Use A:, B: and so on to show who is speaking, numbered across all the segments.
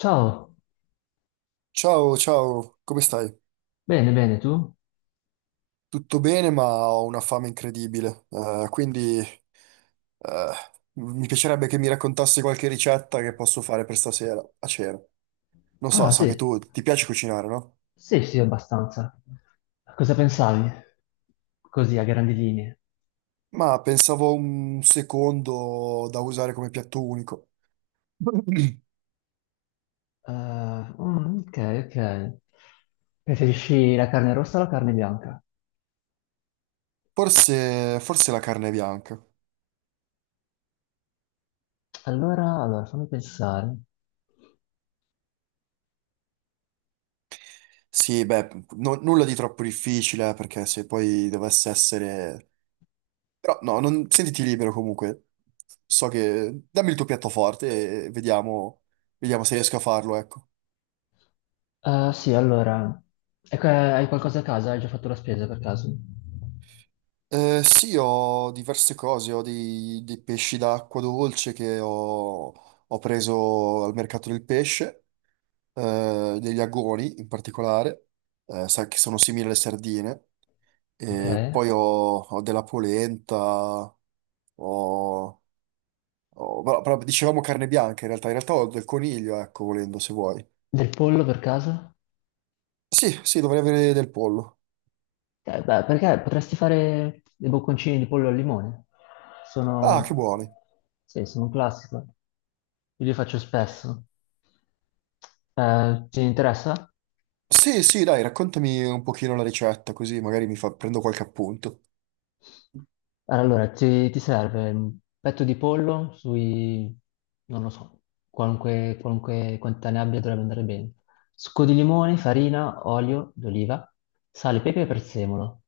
A: Ciao,
B: Ciao, ciao, come stai?
A: bene, bene, tu?
B: Tutto bene, ma ho una fame incredibile, quindi eh, mi piacerebbe che mi raccontassi qualche ricetta che posso fare per stasera a cena. Non so,
A: Ah,
B: so che
A: sì,
B: tu ti piace cucinare, no?
A: sì, sì, abbastanza. Cosa pensavi? Così, a grandi linee.
B: Ma pensavo un secondo da usare come piatto unico.
A: Ok, ok. Preferisci la carne rossa o la carne bianca?
B: Forse la carne bianca.
A: Allora, fammi pensare.
B: Sì, beh, nulla di troppo difficile, perché se poi dovesse essere. Però no, sentiti libero comunque. So che... Dammi il tuo piattoforte e vediamo, vediamo se riesco a farlo, ecco.
A: Sì, allora, ecco, hai qualcosa a casa? Hai già fatto la spesa per caso?
B: Sì, ho diverse cose, ho dei pesci d'acqua dolce che ho, ho preso al mercato del pesce, degli agoni in particolare, sa che sono simili alle sardine,
A: Ok.
B: e poi ho, ho della polenta, ho, però dicevamo carne bianca in realtà ho del coniglio, ecco, volendo se vuoi.
A: Del pollo per caso?
B: Sì, sì, dovrei avere del pollo.
A: Beh, perché potresti fare dei bocconcini di pollo al limone?
B: Ah, che
A: Sono,
B: buoni.
A: sì, sono un classico. Io li faccio spesso. Ti interessa?
B: Sì, sì, dai, raccontami un pochino la ricetta, così magari prendo qualche appunto.
A: Allora, ti serve un petto di pollo sui, non lo so, qualunque, qualunque quantità ne abbia dovrebbe andare bene. Succo di limone, farina, olio d'oliva, sale, pepe e prezzemolo.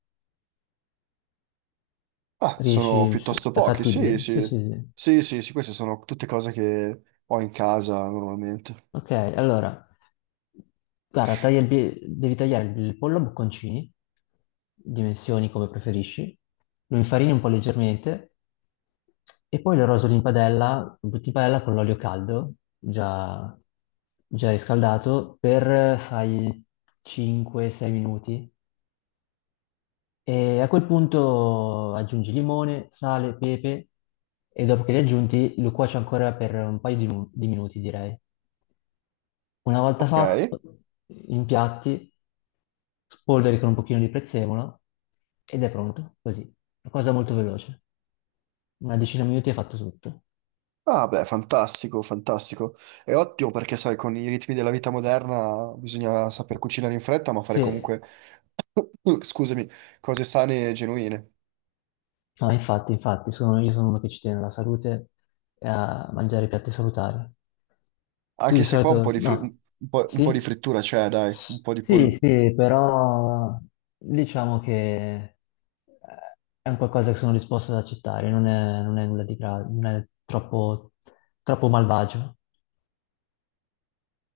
B: Ah, sono
A: Riesci?
B: piuttosto
A: È
B: pochi, sì,
A: fattibile? Sì,
B: sì.
A: sì, sì.
B: Sì, sì, sì, queste sono tutte cose che ho in casa normalmente.
A: Ok, allora, guarda, devi tagliare il pollo a bocconcini, dimensioni come preferisci, lo infarini un po' leggermente e poi lo rosoli in padella, lo butti in padella con l'olio caldo, già, già riscaldato, per fai 5-6 minuti. E a quel punto aggiungi limone, sale, pepe e dopo che li aggiunti lo cuoci ancora per un paio di, di minuti, direi. Una volta
B: Ok.
A: fatto, impiatti, spolveri con un pochino di prezzemolo ed è pronto, così. Una cosa molto veloce. Una decina di minuti è fatto tutto.
B: Ah, beh, fantastico, fantastico. È ottimo perché, sai, con i ritmi della vita moderna bisogna saper cucinare in fretta, ma fare
A: Se
B: comunque, scusami, cose sane e genuine.
A: No, infatti, infatti, sono, io sono uno che ci tiene alla salute e a mangiare piatti salutari. Tu di
B: Anche se qua
A: solito, no,
B: un po' di
A: sì?
B: frittura c'è, dai, un po' di
A: Sì,
B: pollo.
A: sì, però diciamo che è un qualcosa che sono disposto ad accettare, non è, non è nulla di grave, non è troppo, troppo malvagio.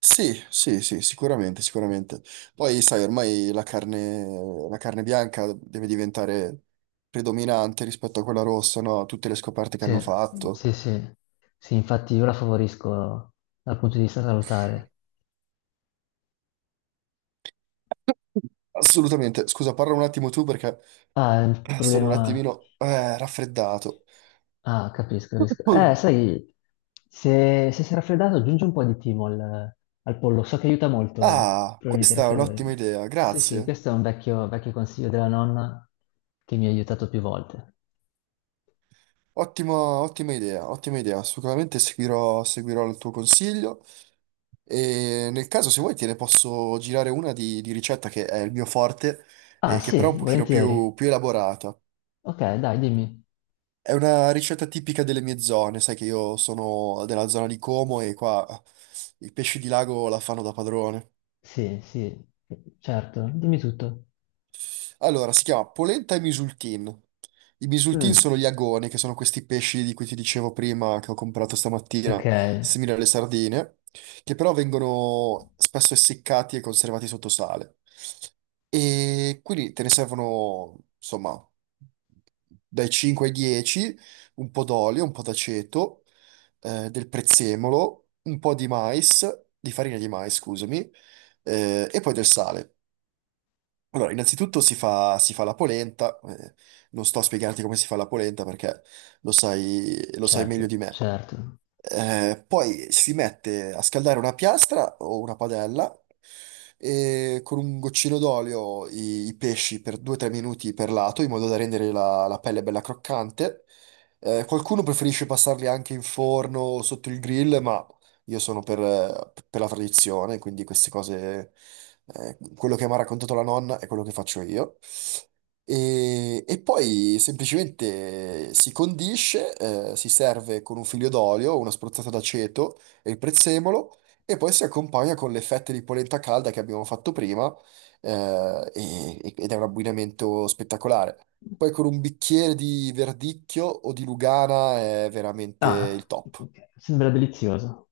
B: Sì, sì, sì, sicuramente, sicuramente. Poi, sai, ormai la carne bianca deve diventare predominante rispetto a quella rossa, no? Tutte le scoperte che
A: Sì,
B: hanno fatto.
A: sì, sì, sì, infatti io la favorisco dal punto di vista salutare.
B: Assolutamente. Scusa, parla un attimo tu perché
A: Ah, il
B: Sono un
A: problema...
B: attimino raffreddato.
A: Ah, capisco, capisco.
B: Mm.
A: Sai, se sei raffreddato aggiungi un po' di timo al, al pollo, so che aiuta molto
B: Ah,
A: problemi di
B: questa è
A: raffreddore.
B: un'ottima idea,
A: Sì, sì,
B: grazie.
A: questo è un vecchio, vecchio consiglio della nonna che mi ha aiutato più volte.
B: Ottimo, ottima idea, ottima idea. Sicuramente seguirò, seguirò il tuo consiglio e nel caso se vuoi te ne posso girare una di ricetta che è il mio forte
A: Ah,
B: e che però
A: sì,
B: è un pochino
A: volentieri.
B: più elaborata.
A: Ok, dai, dimmi.
B: È una ricetta tipica delle mie zone, sai che io sono della zona di Como e qua i pesci di lago la fanno da padrone.
A: Sì, sì, certo, dimmi tutto.
B: Allora, si chiama polenta e misultin. I misultin
A: Mm,
B: sono gli agoni, che sono questi pesci di cui ti dicevo prima, che ho comprato stamattina,
A: ok,
B: simili alle sardine, che però vengono spesso essiccati e conservati sotto sale. E quindi te ne servono, insomma, dai 5 ai 10, un po' d'olio, un po' d'aceto, del prezzemolo, un po' di mais, di farina di mais, scusami, e poi del sale. Allora, innanzitutto si fa la polenta, non sto a spiegarti come si fa la polenta perché lo sai meglio
A: certo,
B: di me.
A: certo.
B: Poi si mette a scaldare una piastra o una padella e con un goccino d'olio i pesci per 2-3 minuti per lato in modo da rendere la, la pelle bella croccante. Qualcuno preferisce passarli anche in forno o sotto il grill, ma io sono per la tradizione, quindi queste cose, quello che mi ha raccontato la nonna è quello che faccio io. E poi semplicemente si condisce, si serve con un figlio d'olio, una spruzzata d'aceto e il prezzemolo, e poi si accompagna con le fette di polenta calda che abbiamo fatto prima, ed è un abbinamento spettacolare. Poi con un bicchiere di verdicchio o di Lugana è veramente
A: Ah,
B: il top.
A: ok, sembra delizioso.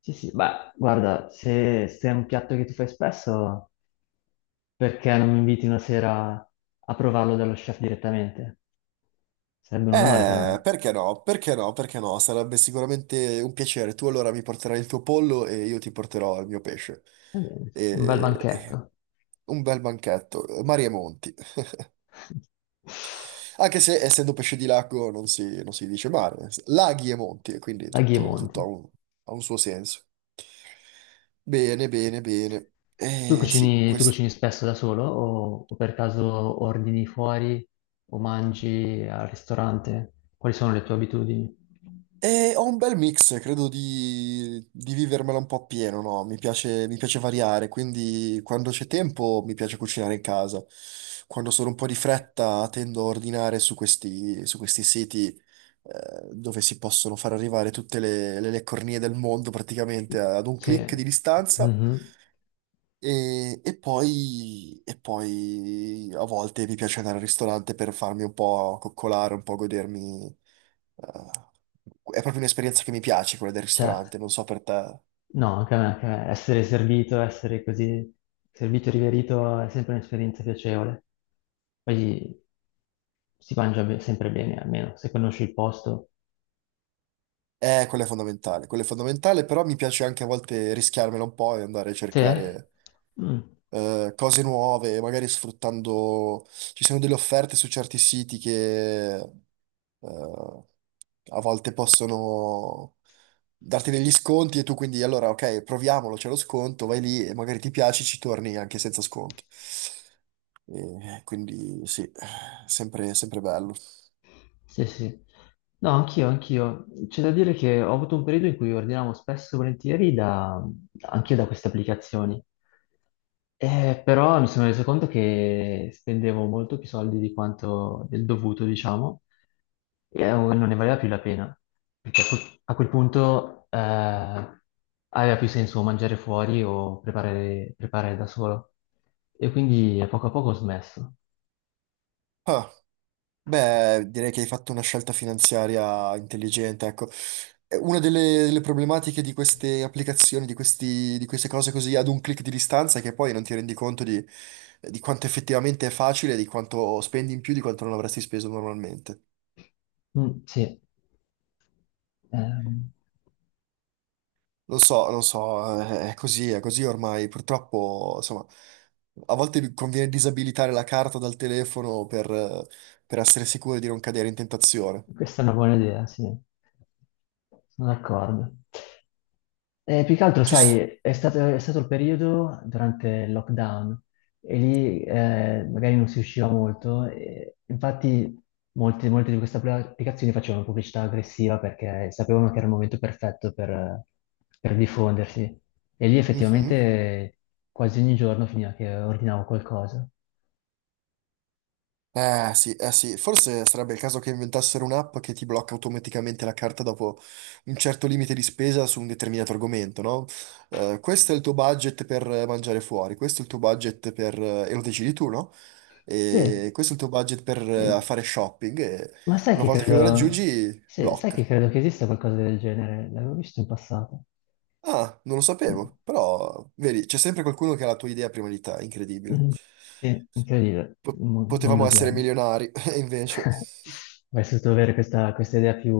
A: Sì, sì, beh, guarda, se, se è un piatto che tu fai spesso, perché non mi inviti una sera a provarlo dallo chef direttamente? Sarebbe un onore per me.
B: Perché no? Perché no? Perché no? Sarebbe sicuramente un piacere. Tu allora mi porterai il tuo pollo e io ti porterò il mio pesce.
A: Va bene, un bel
B: E...
A: banchetto.
B: eh, Un bel banchetto, mari e monti. Anche se essendo pesce di lago non si dice mare, laghi e monti, quindi
A: Laghi e
B: tutto,
A: Monti.
B: tutto ha un suo senso. Bene, bene, bene. Sì,
A: Tu cucini spesso da solo o per caso ordini fuori o mangi al ristorante? Quali sono le tue abitudini?
B: e ho un bel mix, credo di vivermela un po' appieno, no? Mi piace variare, quindi quando c'è tempo mi piace cucinare in casa. Quando sono un po' di fretta tendo a ordinare su questi siti dove si possono far arrivare tutte le cornie del mondo praticamente ad un
A: Sì.
B: click di distanza.
A: Mhm.
B: E poi a volte mi piace andare al ristorante per farmi un po' coccolare, un po' godermi, è proprio un'esperienza che mi piace quella del
A: Certo.
B: ristorante, non so per te.
A: No, anche a me, anche a me. Essere servito, essere così servito e riverito è sempre un'esperienza piacevole. Poi si mangia sempre bene, almeno se conosci il posto.
B: Quella è fondamentale, però mi piace anche a volte rischiarmela un po' e andare a
A: Sì? Eh?
B: cercare
A: Mm.
B: cose nuove, magari sfruttando... Ci sono delle offerte su certi siti che a volte possono darti degli sconti e tu quindi allora ok, proviamolo, c'è lo sconto, vai lì e magari ti piace, ci torni anche senza sconti. E quindi sì, sempre, sempre bello.
A: Sì, sì. No, anch'io, anch'io. C'è da dire che ho avuto un periodo in cui ordinavo spesso e volentieri da, anche da queste applicazioni. Però mi sono reso conto che spendevo molto più soldi di quanto del dovuto, diciamo, e non ne valeva più la pena, perché a quel punto aveva più senso mangiare fuori o preparare, preparare da solo. E quindi a poco ho smesso.
B: Ah. Beh, direi che hai fatto una scelta finanziaria intelligente, ecco. Una delle, delle problematiche di queste applicazioni, di queste cose così ad un click di distanza, è che poi non ti rendi conto di quanto effettivamente è facile, di quanto spendi in più, di quanto non avresti speso normalmente.
A: Mm, sì. Ehm,
B: Non so, non so, è così ormai. Purtroppo, insomma, a volte conviene disabilitare la carta dal telefono per essere sicuri di non cadere in tentazione.
A: Questa è una buona idea, sì. Sono d'accordo. Più che altro,
B: Ci...
A: sai,
B: s-
A: è stato il periodo durante il lockdown e lì magari non si usciva molto. E infatti, molte, molte di queste applicazioni facevano pubblicità aggressiva perché sapevano che era il momento perfetto per diffondersi. E lì
B: Mhm.
A: effettivamente quasi ogni giorno finiva che ordinavo qualcosa.
B: Sì, eh sì, forse sarebbe il caso che inventassero un'app che ti blocca automaticamente la carta dopo un certo limite di spesa su un determinato argomento, no? Questo è il tuo budget per mangiare fuori, questo è il tuo budget per... e lo decidi tu, no?
A: Sì,
B: E questo è il tuo budget per
A: sì.
B: fare shopping e
A: Ma sai
B: una
A: che
B: volta che lo
A: credo,
B: raggiungi,
A: sì, sai
B: blocca.
A: che credo che esista qualcosa del genere? L'avevo visto in passato.
B: Ah, non lo
A: Eh,
B: sapevo, però vedi, c'è sempre qualcuno che ha la tua idea prima di te, incredibile.
A: mm, Sì, incredibile, il mondo
B: Potevamo essere
A: odierno.
B: milionari, e invece...
A: Avrei potuto avere questa, questa idea più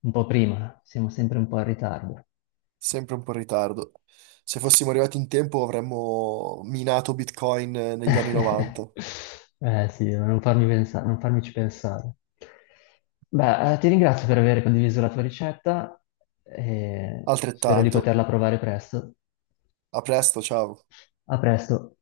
A: un po' prima, siamo sempre un po' in ritardo.
B: Sempre un po' in ritardo. Se fossimo arrivati in tempo avremmo minato Bitcoin negli anni 90.
A: Eh sì, non farmici pensare. Beh, ti ringrazio per aver condiviso la tua ricetta e spero di
B: Altrettanto.
A: poterla provare presto.
B: A presto, ciao.
A: A presto.